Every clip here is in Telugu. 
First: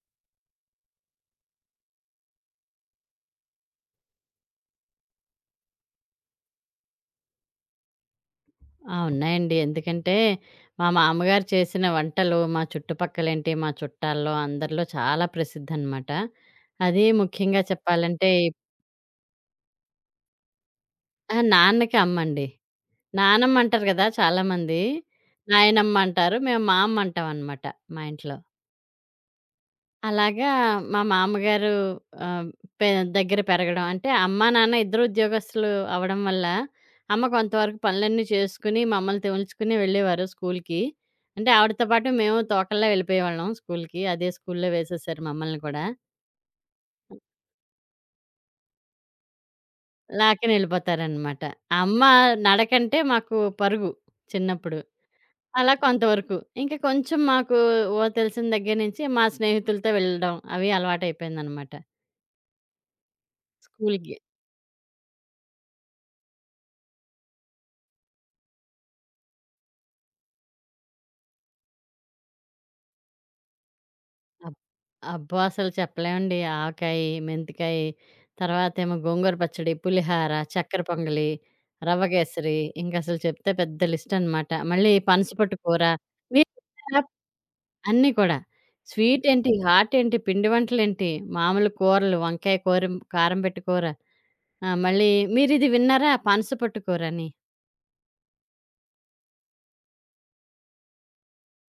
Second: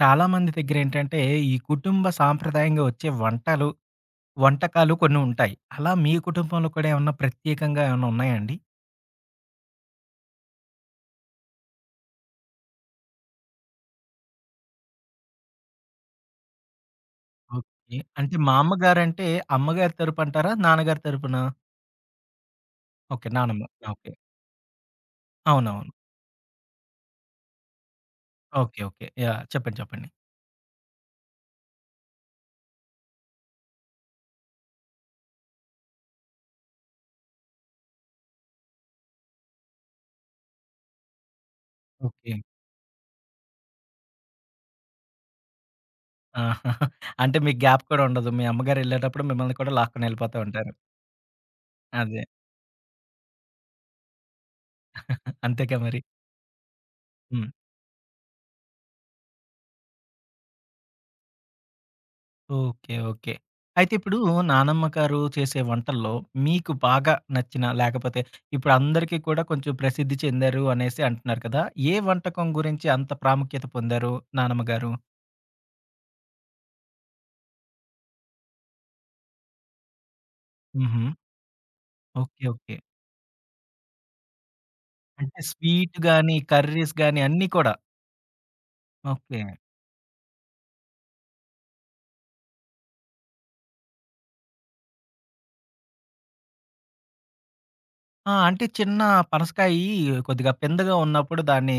చాలా మంది దగ్గరేంటంటే, ఈ కుటుంబ సాంప్రదాయంగా వచ్చే వంటలు, వంటకాలు కొన్ని ఉంటాయి. అలా మీ కుటుంబంలో కూడా ఏమన్నా ప్రత్యేకంగా ఏమన్నా ఉన్నాయా అండి? ఆ! ఉన్నాయండి. ఎందుకంటే, మా మామగారు చేసిన వంటలు మా చుట్టుపక్కలేంటి, మా చుట్టాల్లో అందరిలో చాలా ప్రసిద్ధనమాట. అది ముఖ్యంగా ఓకే. చెప్పాలంటే అంటే మా అమ్మగారంటే, అమ్మగారి తరపంటారా? నాన్నగారి ఆ! తరపునా? నాన్నకి అమ్మండి. ఓకే. నానమ్మ. నానమ్మంటారు గదా! ఓకే. చాలామంది. అవునవును. నాయనమ్మ అంటారు. మేము మా అమ్మ అంటామనమాట మా ఇంట్లో. ఓకే. ఓకే. యాహ్! చెప్పండి. చెప్పండి. అలాగా మా మామగారు ఆహ్, పె దగ్గర పెరగడం. అంటే అమ్మ, నాన్న ఇద్దరు ఉద్యోగస్తులు అవ్వడం వల్ల, అమ్మ కొంతవరకు పనులన్నీ చేసుకుని, మమ్మల్ని తోలుచుకుని వెళ్ళేవారు స్కూల్‌కి. అంటే ఆవిడతో పాటు ఓకే. మేము తోకల్లా వెళ్ళిపోయేవాళ్ళం స్కూల్‌కి. అదే స్కూల్‌లో వేసేశారు మమ్మల్ని కూడా. ఆ! అంటే మీకు గ్యాప్ కూడా ఉండదు. మీ అమ్మగారెళ్ళేటప్పుడు మిమ్మల్ని కూడా లాక్కొనెళ్ళిపోతా ఉంటారు. లాక్కునెళ్ళిపోతారనమాట. అమ్మ అదే. నడకంటే మాకు పరుగు చిన్నప్పుడు. అలా అంతేగా మరి. కొంతవరకు. ఇంక కొంచెం హ్మ్. మాకు ఓ తెలిసిన దగ్గర నుంచి మా స్నేహితులతో వెళ్ళడం అవి అలవాటయిపోయిందనమాట ఓకే. ఓకే. అయితే స్కూల్‌కి. ఇప్పుడు నానమ్మ గారు చేసే వంటల్లో మీకు బాగా నచ్చిన లేకపోతే ఇప్పుడు అందరికీ కూడా కొంచెం ప్రసిద్ధి చెందారు అనేసి అంటున్నారు కదా! ఏ వంటకం గురించి అంత ప్రాముఖ్యత పొందారు అబ్ నానమ్మ గారు? అబ్బో! అసలు చెప్పలేమండి. ఆవకాయి, మెంతికాయి, తర్వాతేమో గోంగూర పచ్చడి, పులిహార, చక్కెర హుహు. పొంగలి, రవ్వ ఓకే. కేసరి ఓకే. ఇంకసలు చెప్తే పెద్ద లిస్టనమాట. మళ్ళీ అంటే పనసపొట్టు కూర. స్వీట్ గాని, మీరు కర్రీస్ చెప్పారా? గాని అన్నీ కూడా. అన్నీ కూడా. ఓకే. స్వీటేంటి, హాటేంటి, పిండి వంటలేంటి, మామూలు కూరలు వంకాయ కూర, కారం పెట్టి కూర. ఆ! మళ్ళీ మీరిది విన్నారా? పనసపొట్టు కూరని. ఆ! అంటే చిన్న పనసకాయి కొద్దిగా పెందగా ఉన్నప్పుడు దాన్ని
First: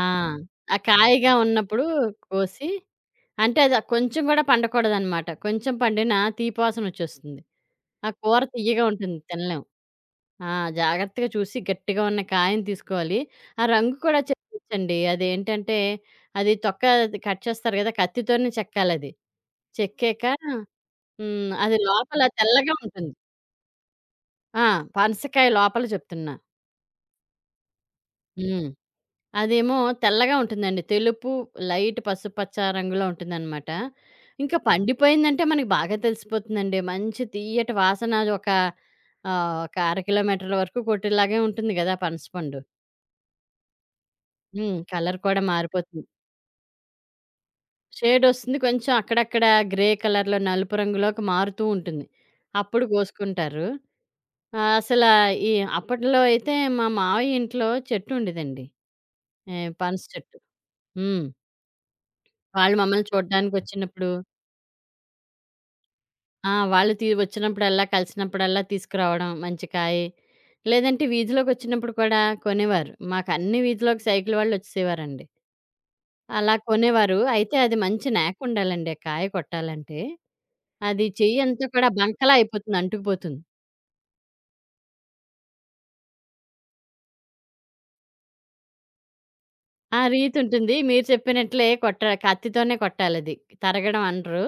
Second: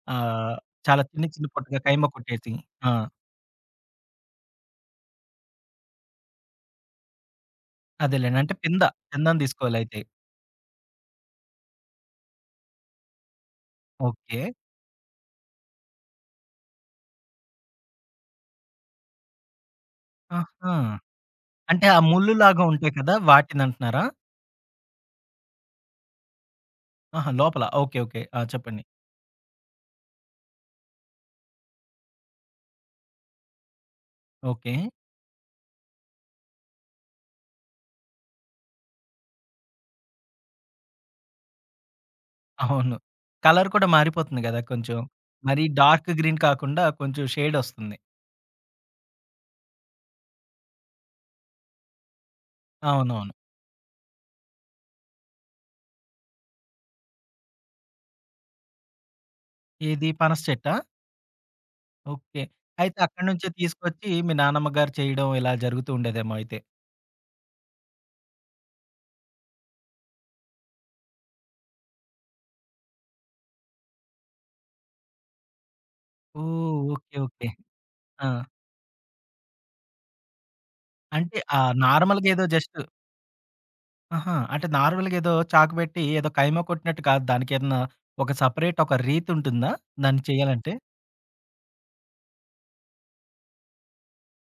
ఆ! ఆహ్, ఆ చాలా చిన్న కాయగా చిన్న పొట్టుగా ఉన్నప్పుడు కైమ కొట్టేసి. కోసి ఆ! అంటే అది కొంచెం గూడా పండకూడదనమాట. కొంచెం పండినా తీపి వాసనొచ్చేస్తుంది. ఆ అదేలెండి. కూర అంటే పింద, తియ్యగా ఉంటుంది. పిందను తినలేం. తీసుకోవాలయితే. ఆ! జాగ్రత్తగా చూసి గట్టిగా ఉన్న కాయని తీసుకోవాలి. ఆ రంగు కూడా ఓకే. చెక్కచ్చండి. అదేంటంటే అది తొక్క అది కట్ చేస్తారు గదా! కత్తితోనే చెక్కాలది. చెక్కాక ఆహా! హ్మ్. అది అంటే ఆ లోపల ముల్లులాగా తెల్లగా ఉంటాయి ఉంటుంది. కదా! వాటినంటున్నారా? ఆ! పనసకాయ లోపల చెప్తున్నా. ఆహా! లోపల. ఓకే. ఓకే. ఆ! హ్మ్. చెప్పండి. అదేమో తెల్లగా ఉంటుందండి. తెలుపు, లైట్ పసుపచ్చ రంగులో ఉంటుందనమాట. ఇంకా ఓకే. పండిపోయిందంటే మనకి బాగా తెలిసిపోతుందండి. మంచి తియ్యటి వాసన అదొక ఒక 1/2 కిలోమీటర్ల వరకు కొట్టేలాగే ఉంటుంది గదా! పనసపండు. అవును. కలర్ కూడా మారిపోతుంది గదా! హ్మ్. కొంచెం. కలర్ కూడా మరీ మారిపోతుంది. డార్క్ గ్రీన్ కాకుండా కొంచెం షేడొస్తుంది. షేడొస్తుంది. కొంచెం అక్కడక్కడ గ్రే కలర్‌లో, నలుపు రంగులోకి మారుతూ ఉంటుంది. అప్పుడు అవునవును. కోసుకుంటారు. ఆహ్, అసల ఈ అప్పట్లో అయితే మా మావయ్య ఇంట్లో చెట్టు ఉండేదండి. ఏ పనస ఏది చెట్టు. పనస చెట్టా? హ్మ్. ఓకే. వాళ్ళు అయితే మమ్మల్ని అక్కడి నుంచే తీసుకొచ్చి చూడ్డానికొచ్చినప్పుడు మీ నానమ్మ గారు చేయడం ఇలా జరుగుతూ ఉండేదేమో ఆ! అయితే. వాళ్ళు వచ్చినప్పుడల్లా, కలిసినప్పుడల్లా తీసుకురావడం మంచి కాయి. లేదంటే వీధిలోకొచ్చినప్పుడు కూడా కొనేవారు. మాకన్ని వీధిలోకి సైకిల్ వాళ్ళొచ్చేసేవారండి. అలా ఓహ్! ఓకే. కొనేవారు. ఓకే. అయితే అది మంచి ఆ! నాకుండాలండి ఆ కాయ కొట్టాలంటే. అది అంటే చెయ్యంతా కూడా నార్మల్‌గా బంకలా ఏదో జస్ట్ అయిపోతుంది, అంటుకుపోతుంది. ఆహా! అంటే నార్మల్‌గా ఏదో చాకు పెట్టి ఏదో కైమా కొట్టినట్టు కాదు. దానికేదన్నా ఒక సెపరేట్ ఒక రీతుంటుందా? ఆ దాన్ని చేయాలంటే? రీతుంటుంది. మీరు చెప్పినట్లే కత్తితోనే కొట్టాలది. తరగడం అనరు.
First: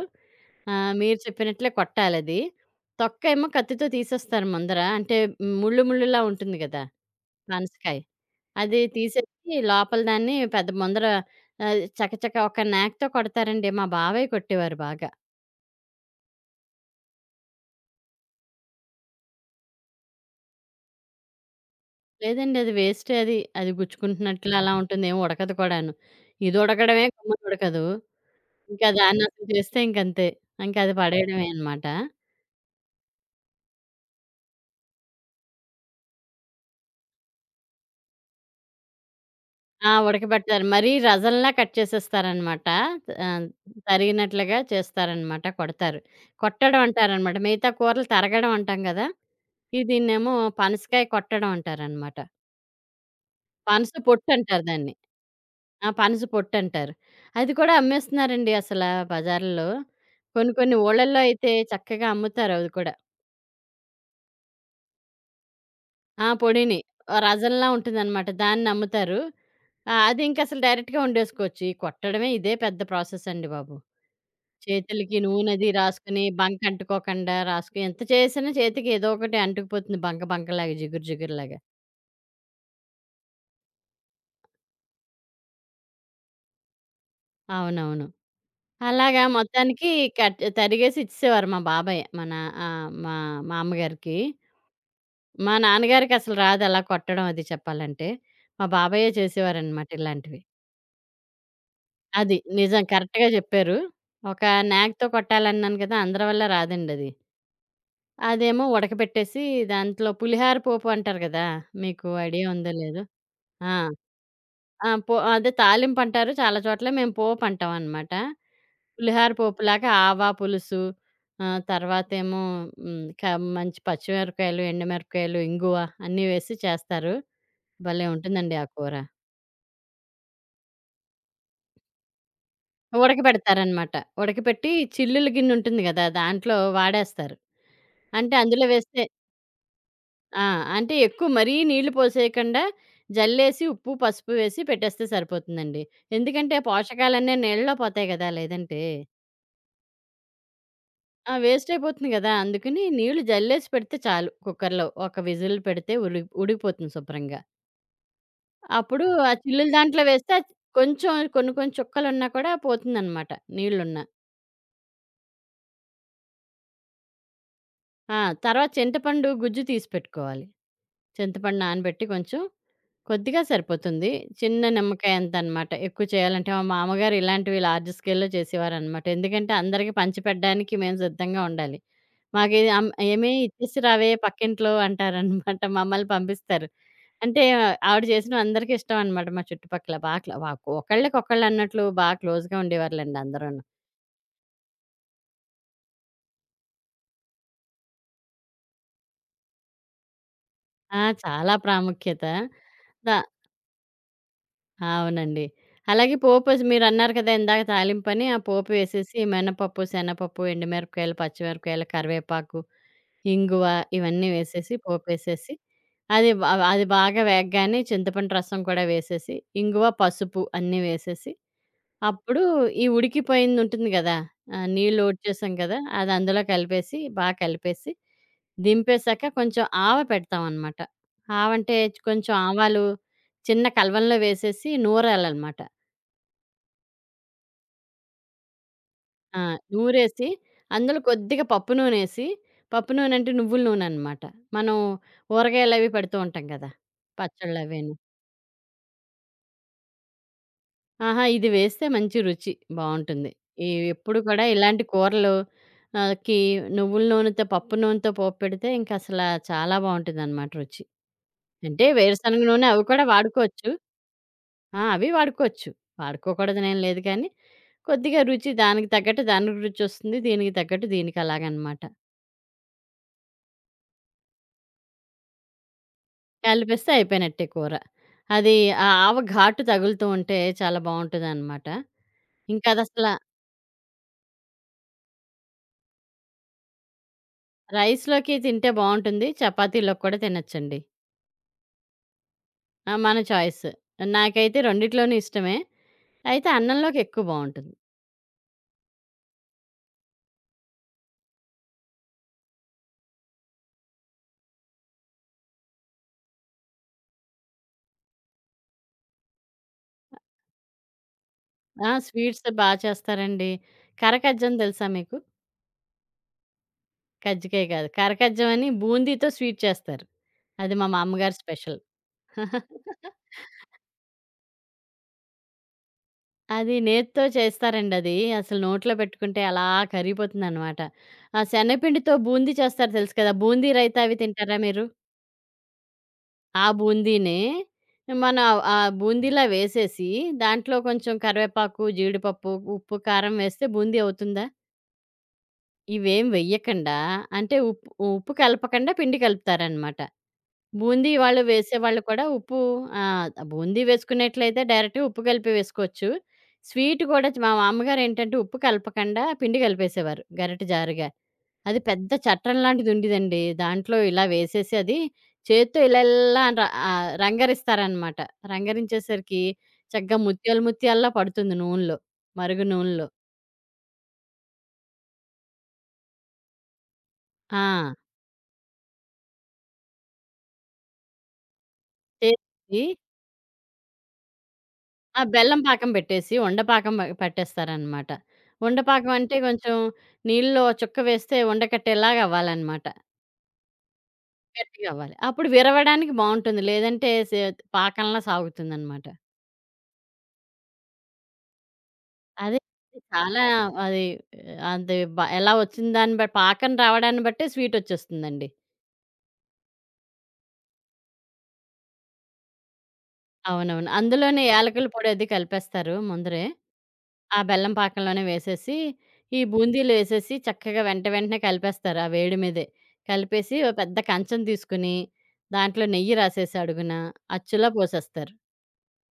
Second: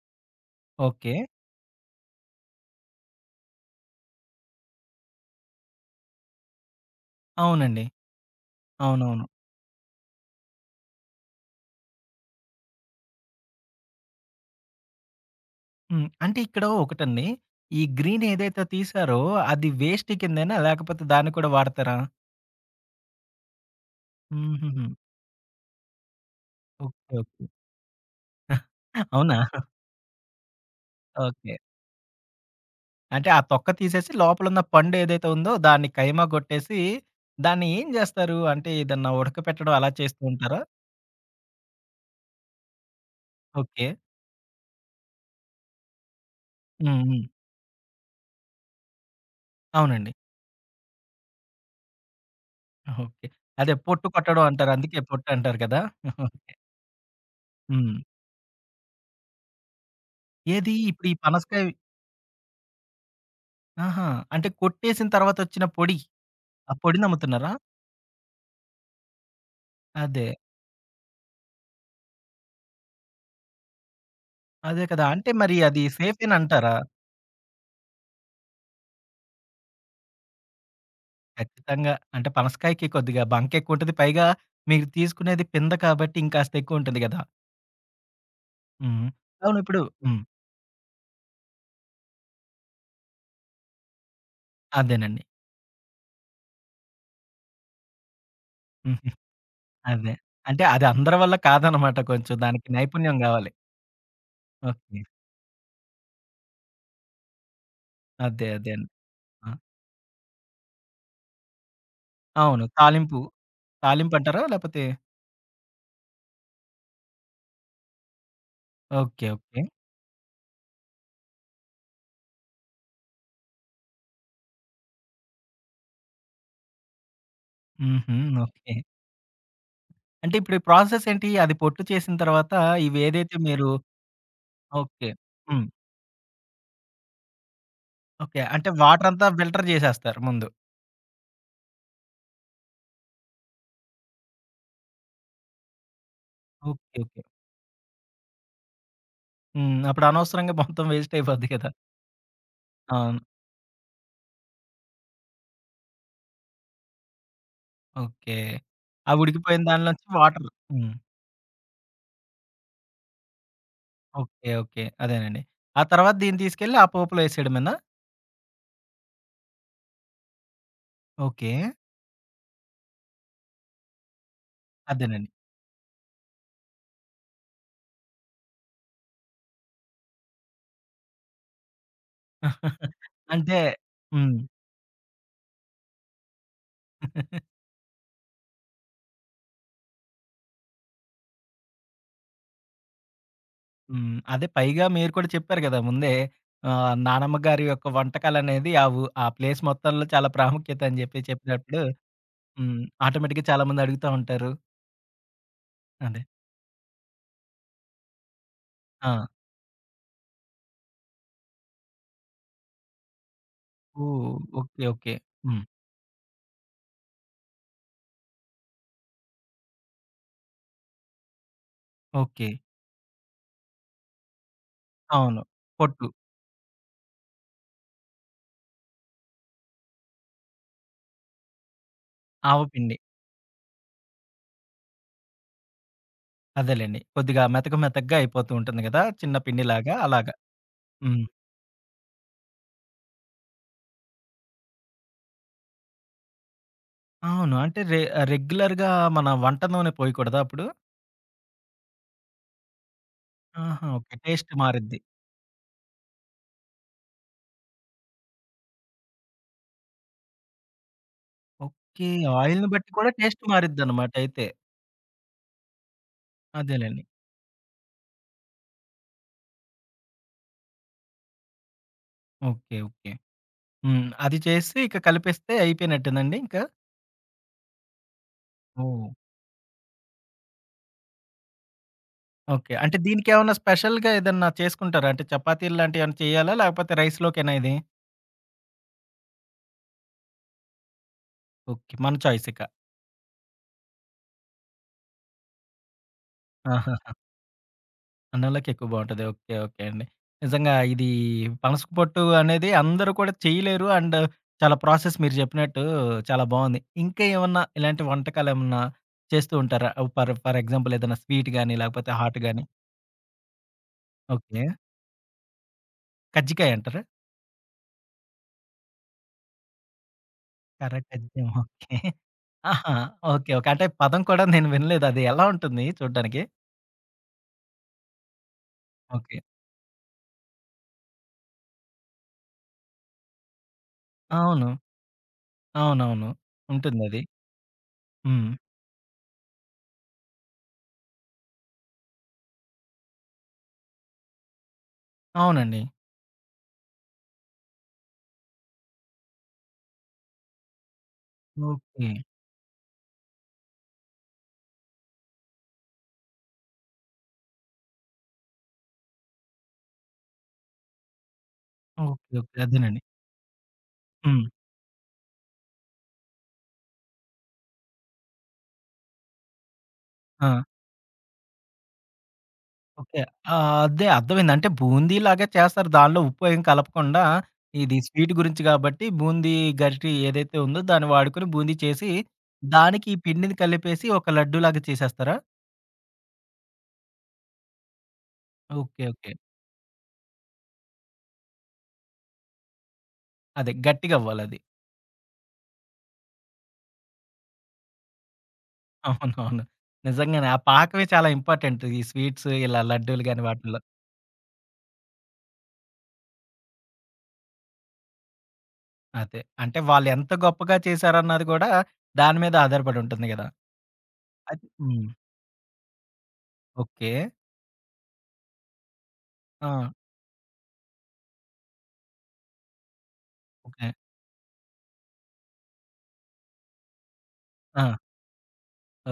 ఓకే. మీరు చెప్పినట్లే కొట్టాలది. తొక్కేమో కత్తితో తీసేస్తారు ముందర. అంటే ముళ్ళు ముళ్ళులా ఉంటుంది గదా! అవునండి. పనసకాయ. అది అవునవును. తీసేసి లోపల దాన్ని పెద్ద ముందర చకచక ఒక నాగ్‌తో కొడతారండి. మా బావయ్య కొట్టేవారు బాగా. హ్మ్. అంటే ఇక్కడ ఒకటండి. ఈ గ్రీన్ ఏదైతే తీశారో అది వేస్ట్ కిందేనా? లేకపోతే దాన్ని కూడా వాడతారా? లేదండి అది వేస్టే అది. అది గుచ్చుకుంటున్నట్లు అలా హుహుహు. ఉంటుంది. ఏం ఉడకదు కూడాను. ఇది ఉడకడమే ఓకే. గమ్మున ఓకే. ఉడకదు. ఇంకా దాన్ని అవునా? అసలు చేస్తే ఇంకంతే. ఇంక అది పడేయడమే ఓకే. అన్నమాట. అంటే ఆ తొక్క తీసేసి లోపలున్న పండు ఏదైతే ఉందో దాన్ని కైమా గొట్టేసి దాన్ని ఏం జేస్తారు? అంటే ఏదన్నా ఉడకపెట్టడం అలా ఆ! చేస్తూ ఉంటారా? ఉడకబెడతారు. మరీ రసంలా కట్ చేసేస్తారన్నమాట. ఆహ్, ఓకే. తరిగినట్లుగా చేస్తారన్నమాట. కొడతారు. కొట్టడం హ్మ్. హ్మ్. అంటారన్నమాట. మిగతా కూరలు తరగడం అంటాం గదా! ఇది అవునండి. దీన్నేమో పనసకాయ కొట్టడం అంటారన్నమాట. ఓకే. అదే పనస పొట్టు కొట్టడం పొట్టంటారు అంటారు. దాన్ని. అందుకే పొట్టు అంటారు కదా! ఆ! పనస పొట్టంటారు. అది కూడా హ్మ్. అమ్మేస్తున్నారండి అసలా బజార్‌లో. కొన్ని ఏది కొన్ని ఇప్పుడు ఈ ఊళ్ళల్లో అయితే పనసకాయ చక్కగా అమ్ముతారు అది కూడా. ఆహా! అంటే కొట్టేసిన తర్వాతొచ్చిన పొడి. ఆ! ఆ పొడిని. పొడిని ఆ అమ్ముతున్నారా? రజంలా ఉంటుందనమాట. దాన్నమ్ముతారు. ఆ! అది అదే. ఇంకసలు డైరెక్ట్‌గా వండేసుకోవచ్చు. ఈ కొట్టడమే ఇదే పెద్ద ప్రాసెస్ అండి బాబు. అదే కదా! చేతులకి అంటే మరి నూనెది అది రాసుకుని, బంక సేఫేనంటారా? అంటుకోకుండా రాసుకొని ఎంత చేసినా చేతికి ఏదో ఒకటి అంటుకుపోతుంది బంక బంకలాగా, జిగురు జిగురులాగా. ఖచ్చితంగా. అంటే పనసకాయకి కొద్దిగా బంకెక్కువుంటది. పైగా మీరు తీసుకునేది పింద కాబట్టి ఇంకాస్త ఎక్కువుంటది గదా! అవునవును. హ్మ్. అలాగా అవును. ఇప్పుడు మొత్తానికి హ్మ్. కట్ తరిగేసి ఇచ్చేసేవారు మా బాబాయ్. మన మా మా అమ్మగారికి. అదేనండి. మా నాన్నగారికి అసలు రాదు అలా కొట్టడం అది చెప్పాలంటే. మా హుహు. బాబాయే చేసేవారనమాట అదే. ఇలాంటివి. అంటే అది అందరి వల్ల కాదనమాట కొంచెం. అది దానికి నిజం నైపుణ్యం కరెక్ట్‌గా గావాలి. చెప్పారు. ఒక ఓకే. నాగ్‌తో కొట్టాలన్నాను కదా! అందరి వల్ల రాదండది. అదే. అదేమో అదే అండి. ఉడకబెట్టేసి ఆ! దాంట్లో పులిహార పోపు అంటారు కదా! మీకు ఐడియా అవును. ఉందో లేదో. తాలింపు. ఆ! తాలింపంటారా? లేపోతే ఆ! అదే తాలింపంటారు. చాలా చోట్ల మేము పోపంటామనమాట. ఓకే. పులిహార ఓకే. పోపులాగా ఆవా పులుసు, తర్వాతేమో హ్మ్, క మంచి పచ్చిమిరపకాయలు, ఎండుమిరపకాయలు, ఇంగువ అన్నీ వేసి చేస్తారు. భలే హుహు. ఉంటుందండి ఆ ఓకే. కూర. అంటే ఇప్పుడు ప్రాసెస్ ఏంటి? అది పొట్టు చేసిన తర్వాత ఇవేదైతే మీరు ఉడకబెడతారనమాట. ఉడకపెట్టి ఓకే. చిల్లుల హ్మ్. గిన్నుంటుంది గదా! దాంట్లో వాడేస్తారు. అంటే ఓకే. అందులో అంటే వేస్తే వాటరంతా ఫిల్టర్ చేసేస్తారు ఆ! ముందు. అంటే ఎక్కువ మరీ నీళ్లు పోసేయకండా జల్లేసి ఉప్పు, పసుపు వేసి పెట్టేస్తే సరిపోతుందండి. ఎందుకంటే ఆ ఓకే. ఓకే. పోషకాలన్నీ నీళ్ళలో పోతాయి గదా! లేదంటే. హ్మ్. అప్పుడు అనవసరంగా మొత్తం వేస్ట్ ఆ! అయిపోద్ది వేస్ట్ కదా! అయిపోతుంది గదా! అందుకని అవును. నీళ్లు జల్లేసి పెడితే చాలు కుక్కర్‌లో. ఒక విజిల్ పెడితే ఉడికిపోతుంది శుభ్రంగా. ఓకే. అప్పుడు ఆ ఆ ఉడికిపోయిన చిల్లులు దాంట్లో దానిలోంచి వేస్తే వాటర్ అది హ్మ్. కొంచెం కొన్ని కొన్ని చుక్కలున్నా కూడా పోతుందనమాట నీళ్లున్నా. ఓకే. ఓకే. అదేనండి. ఆ తర్వాత దీన్ని తీసుకెళ్ళి ఆ పోపులో ఏసేయడమేనా? ఆ! తర్వాత చింతపండు గుజ్జు తీసి పెట్టుకోవాలి. ఓకే. చింతపండు నానబెట్టి కొంచెం కొద్దిగా సరిపోతుంది. చిన్న నిమ్మకాయ అదేనండి. అంతనమాట. ఎక్కువ చేయాలంటే మా మామగారు ఇలాంటివి లార్జ్ స్కేల్‌లో చేసేవారనమాట. ఎందుకంటే అందరికి పంచిపెట్టడానికి మేము సిద్ధంగా ఉండాలి. మాకి "ఏమే అంటే ఇచ్చేసి రావే హ్మ్. పక్కింట్లో" అంటారనమాట. మమ్మల్ని పంపిస్తారు. హ్మ్. అంటే ఆవిడ చేసినవి అందరికి ఇష్టం అనమాట మా చుట్టుపక్కల. బా క్లా బా ఒకళ్ళకొకళ్ళు అన్నట్లు బా క్లోజ్‌గా ఉండేవారులెండి అందరూను. అదే పైగా మీరు కూడా చెప్పారు కదా! ముందే నానమ్మ గారి యొక్క వంటకాలనేది ఆ ఊ ఆ ప్లేస్ మొత్తంలో చాలా ప్రాముఖ్యత అని ఆ! చెప్పి చాలా చెప్పినప్పుడు ప్రాముఖ్యత. హ్మ్. ద ఆటోమేటిక్‌గా చాలా మంది అడుగుతా ఉంటారు. అవునండి. అలాగే అదే. పోపేసి మీరన్నారు కదా! ఇందాక తాలింపని. ఆ పోపు వేసేసి ఆ! మినపప్పు, శనగపప్పు, ఎండుమిరపకాయలు, పచ్చిమిరపకాయలు, కరివేపాకు, ఇంగువ ఇవన్నీ ఓహ్! వేసేసి ఓకే. ఓకే. పోపేసేసి హ్మ్. అది బ అది బాగా వేగగానే చింతపండు రసం కూడా వేసేసి, ఇంగువ, పసుపు అన్నీ వేసేసి అప్పుడు ఓకే. ఈ ఉడికిపోయింది ఉంటుంది గదా! నీళ్ళు అవును. ఓడ్చేసాం కదా! పొట్టు. అది అందులో కలిపేసి బాగా కలిపేసి దింపేసాక కొంచెం ఆవ పెడతామనమాట. ఆవంటే కొంచెం ఆవ ఆవాలు పిండి. చిన్న కలవంలో వేసేసి నూరాలనమాట. అదేలెండి. కొద్దిగా మెతక మెతకగా అయిపోతూ ఉంటుంది గదా! చిన్న ఆ! పిండిలాగా నూరేసి అలాగా. అందులో హ్మ్. కొద్దిగా పప్పు నూనేసి, పప్పు నూనె అంటే నువ్వుల నూనెనమాట. మనం ఊరగాయలవి పెడుతూ ఉంటాం కదా! అవును. అంటే పచ్చళ్ళవేను. రెగ్యులర్‌గా మన వంట నూనె పోయకూడదా అప్పుడు? ఆహా! ఇది వేస్తే మంచి రుచి బావుంటుంది. ఈ ఆహా! ఓకే. ఎప్పుడు కూడా టేస్ట్ ఇలాంటి మారిద్ది. కూరలు ఆహ్, కి నువ్వుల నూనెతో, పప్పు నూనెతో పోపు పెడితే ఇంక అసల చాలా బావుంటుందనమాట రుచి. అంటే ఓకే. వేరుశనగ నూనె ఆయిల్‌ని అవి బట్టి కూడా కూడా టేస్ట్ వాడుకోవచ్చు. మారిద్దనమాట అయితే. ఆ! అవి వాడుకోవచ్చు. వాడుకోకూడదనేం లేదు అదేలెండి. కానీ, కొద్దిగా రుచి దానికి తగ్గట్టు దానికి రుచొస్తుంది. దీనికి తగ్గట్టు దీనికి అలాగనమాట. ఓకే. ఓకే. హ్మ్. అది చేసి ఇక కలిపేస్తే అయిపోయినట్టేనండి ఇంకా? కలిపేస్తే అయిపోయినట్టే కూర. అది ఆ ఓహ్! ఆవ ఘాటు తగులుతూ ఉంటే చాలా బావుంటదనమాట. ఇంకా ఓకే. అంటే అదసల దీనికేమన్నా స్పెషల్‌గా ఏదన్నా చేసుకుంటారా? అంటే చపాతీలు లాంటియేమన్నా చేయాలా? లేకపోతే రైస్‌లోకేనా ఇది? రైస్‌లోకి తింటే బావుంటుంది. చపాతీలోకి కూడా తినొచ్చండి. ఓకే. మన చాయిస్ ఇక. ఆ! మన చాయిస్. నాకైతే రెండిట్లోనూ ఇష్టమే. అయితే ఆహా! అన్నంలోకి ఎక్కువ బావుంటుంది. అన్నోళ్ళకి ఎక్కువ బావుంటది. ఓకే. ఓకే అండి. నిజంగా ఇది పనస పొట్టు అనేది అందరూ కూడా చేయలేరు. అండ్ చాలా ప్రాసెస్ మీరు చెప్పినట్టు చాలా బావుంది. ఇంకా ఏమన్నా ఇలాంటి వంటకాలేమన్నా చేస్తూ ఉంటారా? ఫర్ ఫర్ ఎగ్జాంపుల్ ఏదైనా స్వీట్ గాని, ఆ! లేకపోతే హాట్ స్వీట్స్ గాని. బా చేస్తారండి. కరకజ్జం ఓకే. తెలుసా మీకు? కజ్జికాయ అంటారా? కజ్జికాయ కాదు. కరకజ్జం అని బూందీతో స్వీట్ చేస్తారు. అది మా కర్ర మా అమ్మగారి కజ్జియం. స్పెషల్. ఓకే. ఆహా! ఓకే. ఓకే. అంటే పదం కూడా నేను వినలేదు. అది ఎలా ఉంటుంది చూడ్డానికి? అది నేతితో చేస్తారండి అది. అసలు నోట్లో ఓకే. పెట్టుకుంటే అలా కరిగిపోతుందనమాట. ఆ శనగపిండితో బూందీ చేస్తారు తెలుసు కదా! బూందీ రైతా అవి తింటారా అవును. మీరు? అవునవును. ఆ ఉంటుందది. బూందీనే మనం హ్మ్. ఆ ఆ బూందీలా వేసేసి దాంట్లో కొంచెం కరివేపాకు, జీడిపప్పు, ఉప్పు, కారం వేస్తే బూందీ అవుతుందా? అవునండి. ఇవేం వెయ్యకండా అంటే ఉప్పు ఉప్పు కలపకండా పిండి కలుపుతారనమాట. బూందీ వాళ్ళు వేసేవాళ్ళు ఓకే. కూడా ఉప్పు ఆ! బూందీ వేసుకునేట్లయితే డైరెక్ట్‌గా ఉప్పు కలిపి వేసుకోవచ్చు. స్వీట్ కూడా మా మామ్మగారేంటంటే ఉప్పు కలపకండా పిండి కలిపేసేవారు గరిటె జారుగా. అది పెద్ద ఓకే. ఓకే. చట్రం అదేనండి. లాంటిదుండేదండి. దాంట్లో ఇలా హ్మ్. వేసేసి అది చేత్తో ఇలా ఇలా రంగరిస్తారనమాట. రంగరించేసరికి చక్కగా ఆ! ముత్యాల్లా పడుతుంది నూనెలో. మరుగు నూనెలో. ఓకే. ఆ! అదే అర్థమైంది. అంటే బూందీ లాగా చేస్తారు. దానిలో ఉప్పు ఏం కలపకుండా ఆ! ఇది స్వీట్ గురించి గాబట్టి బూందీ గరిటె ఏదైతే ఉందో దాన్ని వాడుకొని బూందీ చేసి, చేసి దానికి ఈ పిండిని కలిపేసి ఒక లడ్డూలాగా ఆ! చేసేస్తారా? బెల్లం పాకం బెట్టేసి ఉండపాకం బ పట్టేస్తారనమాట. ఓకే. ఉండపాకం ఓకే. అంటే కొంచెం నీళ్ళలో చుక్క వేస్తే ఉండకట్టేలాగా అవ్వాలనమాట. అదే గట్టిగవ్వాలది. గట్టిగా అవ్వాలి. అప్పుడు విరవడానికి బావుంటుంది. లేదంటే సే పాకంలా సాగుతుందనమాట. అవునవును. నిజంగానే ఆ పాకమే చాలా ఇంపార్టెంట్. ఈ స్వీట్స్ అదే ఇలా లడ్డూలు గాని చాలా వాటిల్లో. అది అది బ ఎలా వచ్చిన దాన్ని బట్టి పాకం రావడాన్ని బట్టే స్వీటొచ్చేస్తుందండి. అదే. అంటే వాళ్ళు ఎంత గొప్పగా చేశారన్నది గూడా దాని మీద ఆధారపడి ఉంటుంది గదా! అవునవును. అందులోనే అది యాలకుల హ్మ్. పొడి అది కలిపేస్తారు ముందరే. ఓకే. ఆ బెల్లం పాకంలోనే వేసేసి, ఈ ఆ! బూందీలో ఏసేసి చక్కగా వెంట వెంటనే కలిపేస్తారు. ఆ వేడి మీదే. కలిపేసి ఓ ఓకే. పెద్ద కంచం తీసుకుని, దాంట్లో నెయ్యి రాసేసి అడుగున అచ్చులో ఆ! పోసేస్తారు.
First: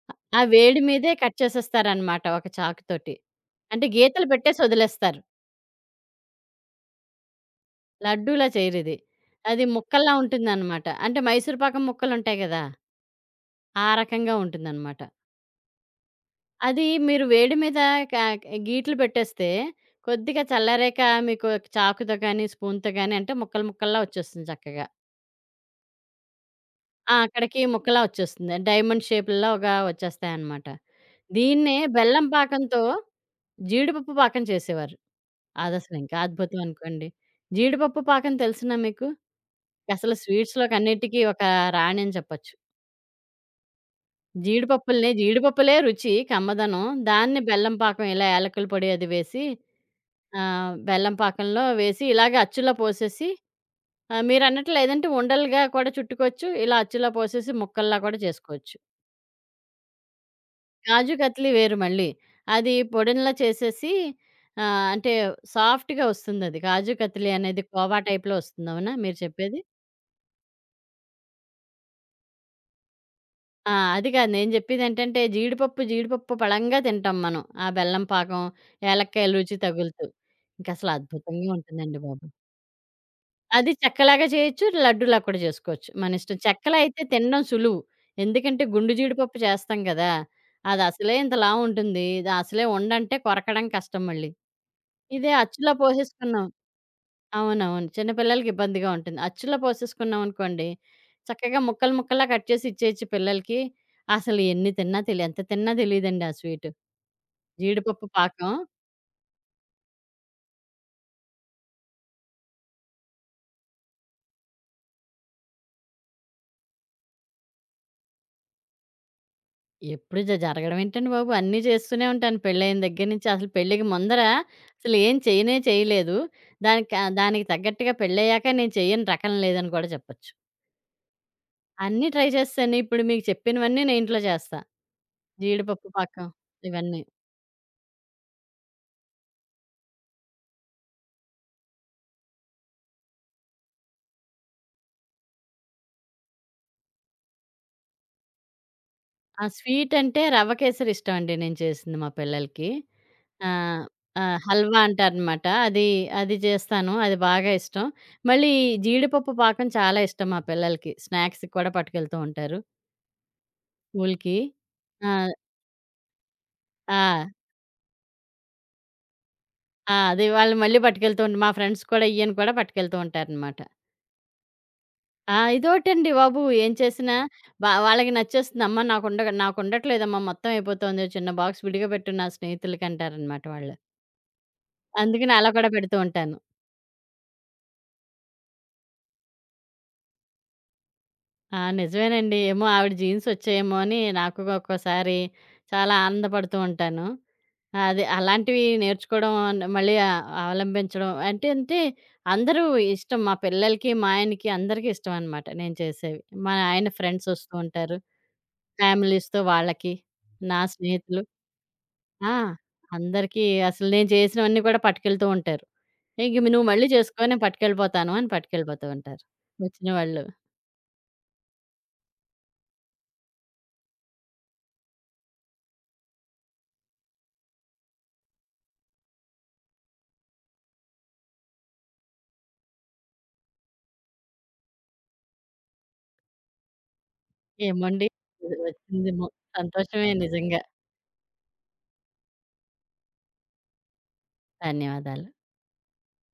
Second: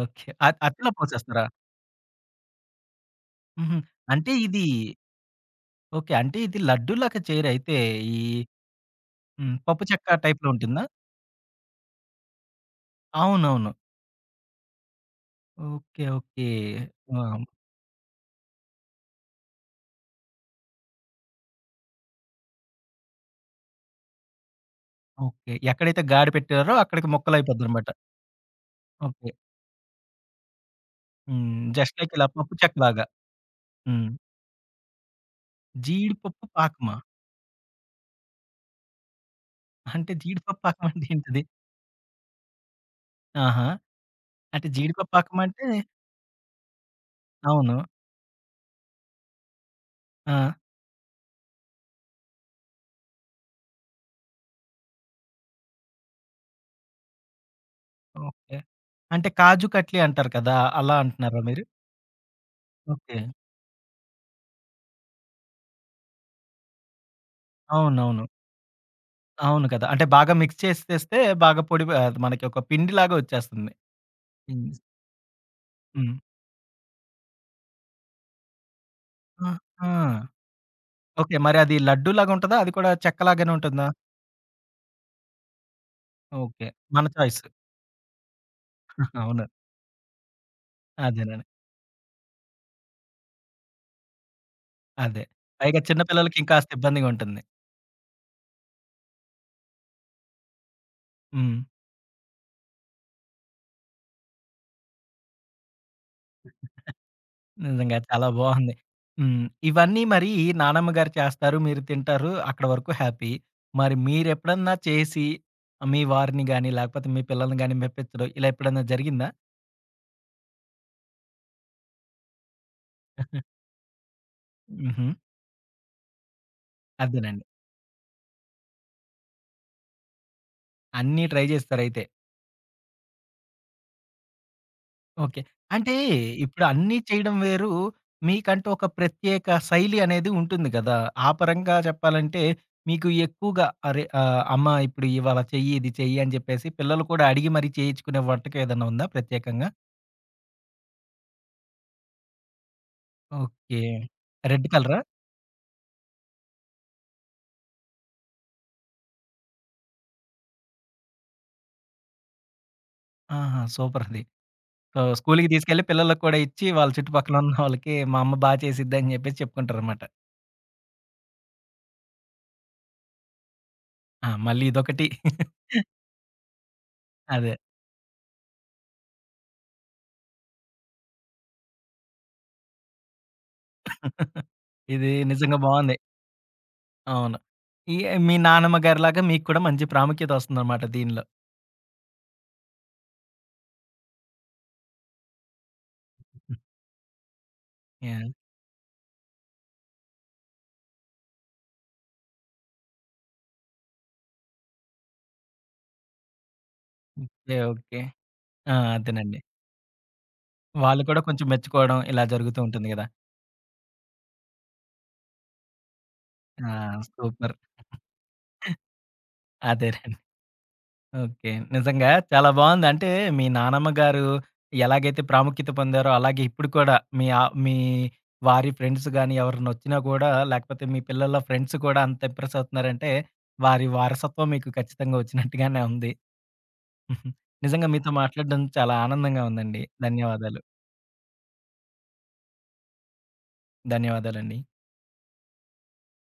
ఓకే. ఆ అత్ వేడి అట్లా మీదే కట్ పోసేస్తారా? చేసేస్తారనమాట ఒక చాకుతోటి. హుహు. అంటే గీతలు అంటే పెట్టేసి ఇది వదిలేస్తారు. ఓకే. అంటే ఇది లడ్డూలాగా చేయరైతే ఈ లడ్డూలా చేయరిది. హ్మ్. అది పప్పు ముక్కల్లా చెక్క టైప్‌లో ఉంటుందా? ఉంటుందనమాట. అంటే మైసూరు పాకం ముక్కలుంటాయి గదా! అవునవును. ఆ రకంగా ఉంటుందనమాట. ఓకే. ఓకే. అది ఆ! మీరు వేడి మీద కా గీట్లు పెట్టేస్తే, కొద్దిగా చల్లారాక మీకు చాకుతో గానీ, స్పూన్‌తో గానీ అంటే ముక్కలు ముక్కల్లా వచ్చేస్తుంది చక్కగా. ఓకే. ఎక్కడైతే గాడి పెట్టారో అక్కడికి ఆ! అక్కడికి ముక్కలయిపోద్దనమాట. ముక్కలా వచ్చేస్తుంది. Diamond okay. షేపుల్లాగా వచ్చేస్తాయనమాట. హ్మ్. దీన్నే జస్ట్ లైక్ ఇలా బెల్లం పప్పు పాకంతో చెక్కలాగా. హ్మ్. జీడిపప్పు పాకం చేసేవారు. అదసలు ఇంకా జీడిపప్పు అద్భుతం పాకమా? అనుకోండి. జీడిపప్పు పాకం తెలిసినా మీకు? అంటే అసలు జీడిపప్పు పాకం అంటే స్వీట్స్‌లోకన్నిటికి ఏంటది? ఒక రాణి అని చెప్పొచ్చు. ఆహా! అంటే జీడిపప్పు పాకం అంటే జీడిపప్పులే రుచి, కమ్మదనం. దాన్ని బెల్లం అవును. పాకం ఇలా యాలకుల పొడి అది వేసి ఆ! ఆ! బెల్లం పాకంలో వేసి ఇలాగే అచ్చులో పోసేసి మీరన్నట్లు లేదంటే ఉండలుగా కూడా చుట్టుకోవచ్చు. ఇలా అచ్చులో పోసేసి ముక్కల్లా కూడా ఓకే. చేసుకోవచ్చు. అంటే కాజు కట్లీ అంటారు కదా! అలా కాజు అంటున్నారా కత్లీ మీరు? వేరు మళ్ళీ. అది ఓకే. పొడినిలా చేసేసి అంటే సాఫ్ట్‌గా వస్తుందది. కాజు కత్లీ అనేది కోవా అవునవును. టైప్‌లో వస్తుంది. అవునా మీరు చెప్పేది? అవును కదా! అంటే బాగా మిక్స్ చేసి తెస్తే బాగా పొడి అది మనకి ఒక పిండిలాగా వచ్చేస్తుంది. ఆ! అది కాదు నేను హ్మ్. చెప్పేదేంటంటే హ్మ్. జీడిపప్పు పళంగా తింటాం మనం. ఆ బెల్లం పాకం, ఏలక్కాయ రుచి ఆహా! ఆ! తగులుతూ. ఇంకసలు ఓకే. అద్భుతంగా మరి అది ఉంటుందండి బాబు. లడ్డూలాగా ఉంటదా? అది కూడా చెక్కలాగానే అది ఉంటుందా? చెక్కలాగా చేయొచ్చు. లడ్డూలా కూడా చేసుకోవచ్చు. మనిష్టం. ఓకే. చెక్కలో అయితే మన చాయిస్. తినడం సులువు. ఎందుకంటే గుండు జీడిపప్పు అవును. చేస్తాం గదా! అదసలే ఇంత అదేనండి. లావు ఉంటుంది. ఇది అసలే ఉండంటే కొరకడం కష్టం మళ్ళీ. అదే. ఇదే అచ్చులో పైగా చిన్న పిల్లలకి పోసేసుకున్నాం ఇంకాస్త ఇబ్బందిగా ఉంటుంది. అవునవును. చిన్న పిల్లలకి ఇబ్బందిగా ఉంటుంది. అచ్చులో పోసేసుకున్నాం అనుకోండి, చక్కగా హ్మ్. ముక్కలు ముక్కలా కట్ చేసి ఇచ్చేయచ్చు పిల్లలకి. అసలు ఎన్ని తిన్నా తెలి ఎంత తిన్నా తెలీదండి ఆ స్వీటు. నిజంగా జీడిపప్పు చాలా పాకం బాగుంది. హ్మ్. ఇవన్నీ మరి నానమ్మ గారు చేస్తారు. మీరు తింటారు. అక్కడి వరకు హ్యాపీ. మరి మీరెప్పుడన్నా చేసి మీ వారిని గాని, లేకపోతే మీ పిల్లల్ని గాని మెప్పించడం ఇలా ఎప్పుడన్నా జరిగిందా? ఎప్పుడు జ జరగడం ఏంటండి బాబు! అన్నీ చేస్తూనే ఉంటాను. పెళ్ళైన దగ్గర నుంచి అసలు పెళ్ళికి ముందర అసలు హుహు. ఏం చేయనే చేయలేదు. అదేనండి. దానికి తగ్గట్టుగా పెళ్ళయ్యాక నేను చేయని రకం లేదని కూడా చెప్పొచ్చు. అన్నీ ట్రై జేస్తారైతే. అన్నీ ట్రై చేస్తాను. ఇప్పుడు మీకు చెప్పినవన్నీ నేను ఇంట్లో చేస్తా. ఓకే. జీడిపప్పు అంటే పాకం ఇప్పుడు అన్నీ ఇవన్నీ. చేయడం వేరు. మీకంటూ ఒక ప్రత్యేక శైలి అనేది ఉంటుంది గదా! ఆ పరంగా చెప్పాలంటే మీకు ఎక్కువగా అరే అమ్మ ఇప్పుడు ఇవాళ చెయ్యి, ఇది చెయ్యి అని జెప్పేసి పిల్లలు కూడా అడిగి మరి చేయించుకునే వంటకం ఏదన్నా ఉందా ఆ! ప్రత్యేకంగా? స్వీట్ అంటే రవ్వ కేసరి ఇష్టం అండి నేను చేసింది మా పిల్లలకి. ఓకే. ఆహ్, రెడ్ హల్వా కలరా? అంటారనమాట. అది అది చేస్తాను. అది బాగా ఇష్టం. మళ్ళీ ఈ జీడిపప్పు పాకం చాలా ఇష్టం మా పిల్లలకి. స్నాక్స్‌కి కూడా పట్టుకెళ్తూ ఉంటారు. ఆహా! సూపర్ అది. స్కూల్‌కి. సో, ఆ! స్కూలుకి తీసుకెళ్ళి పిల్లలకి కూడా ఇచ్చి వాళ్ళ ఆ! చుట్టుపక్కల ఉన్న వాళ్ళకి మా అమ్మ బా చేసిద్దని జెప్పేసి ఆ! చెప్పుకుంటారనమాట. అది వాళ్ళు మళ్ళీ పట్టుకెళ్తూ ఉండి మా ఫ్రెండ్స్ కూడా ఈయన కూడా పట్టుకెళ్తూ ఉంటారనమాట. ఆ! మళ్ళీ ఇదొకటి. ఆ! ఇదోటండి బాబు ఏం చేసినా అదే. వాళ్ళకి నచ్చేస్తుంది. అమ్మ నాకుండట్లేదమ్మా మొత్తం అయిపోతోంది. చిన్న బాక్స్ విడిగా పెట్టు నా స్నేహితులకంటారనమాట వాళ్ళు. ఇది అందుకని అలా నిజంగా కూడా బావుంది. పెడుతూ ఉంటాను. అవును. ఈ మీ నానమ్మ గారిలాగా మీకు కూడా మంచి ప్రాముఖ్యత వస్తుందన్నమాట దీనిలో. ఆ! నిజమేనండి. ఏమో ఆవిడ జీన్స్ వచ్చాయేమో అని నాకు ఒక్కోసారి చాలా ఆనందపడుతూ ఉంటాను. అది యాహ్! అలాంటివి నేర్చుకోవడం మళ్ళీ అవలంబించడం అంటే అంటే అందరూ ఇష్టం. మా పిల్లలకి, మా ఆయనకి అందరికీ ఇష్టం అనమాట నేను చేసేవి. మా ఆయన ఫ్రెండ్స్ వస్తూ ఓకే. ఉంటారు. ఓకే. ఆ! అదేనండి. ఫ్యామిలీస్‌తో వాళ్ళకి, నా వాళ్ళు కూడా స్నేహితులు కొంచెం మెచ్చుకోవడం ఇలా ఆ! జరుగుతూ ఉంటుంది గదా! అందరికీ అసలు నేను చేసినవన్నీ కూడా పట్టుకెళ్తూ ఉంటారు. ఇంక ఆ! నువ్వు మళ్ళీ చేసుకో నేను సూపర్. పట్టుకెళ్ళిపోతాను అని పట్టుకెళ్ళిపోతూ ఉంటారు వచ్చిన అదేనండి. వాళ్ళు. ఓకే. నిజంగా చాలా బావుంది. అంటే మీ నానమ్మ గారు ఎలాగైతే ప్రాముఖ్యత పొందారో, అలాగే ఇప్పుడు కూడా మీ ఆ మీ వారి ఫ్రెండ్స్ గాని ఎవరైనా వచ్చినా కూడా లేకపోతే మీ పిల్లల ఫ్రెండ్స్ కూడా అంత ఇంప్రెస్ అవుతున్నారంటే వారి వారసత్వం మీకు ఖచ్చితంగా వచ్చినట్టుగానే ఉంది. నిజంగా ఏమండి! మీతో మాట్లాడడం చాలా వచ్చింది మొ ఆనందంగా ఉందండి. సంతోషమే ధన్యవాదాలు. నిజంగా. ధన్యవాదాలండి. ధన్యవాదాలు.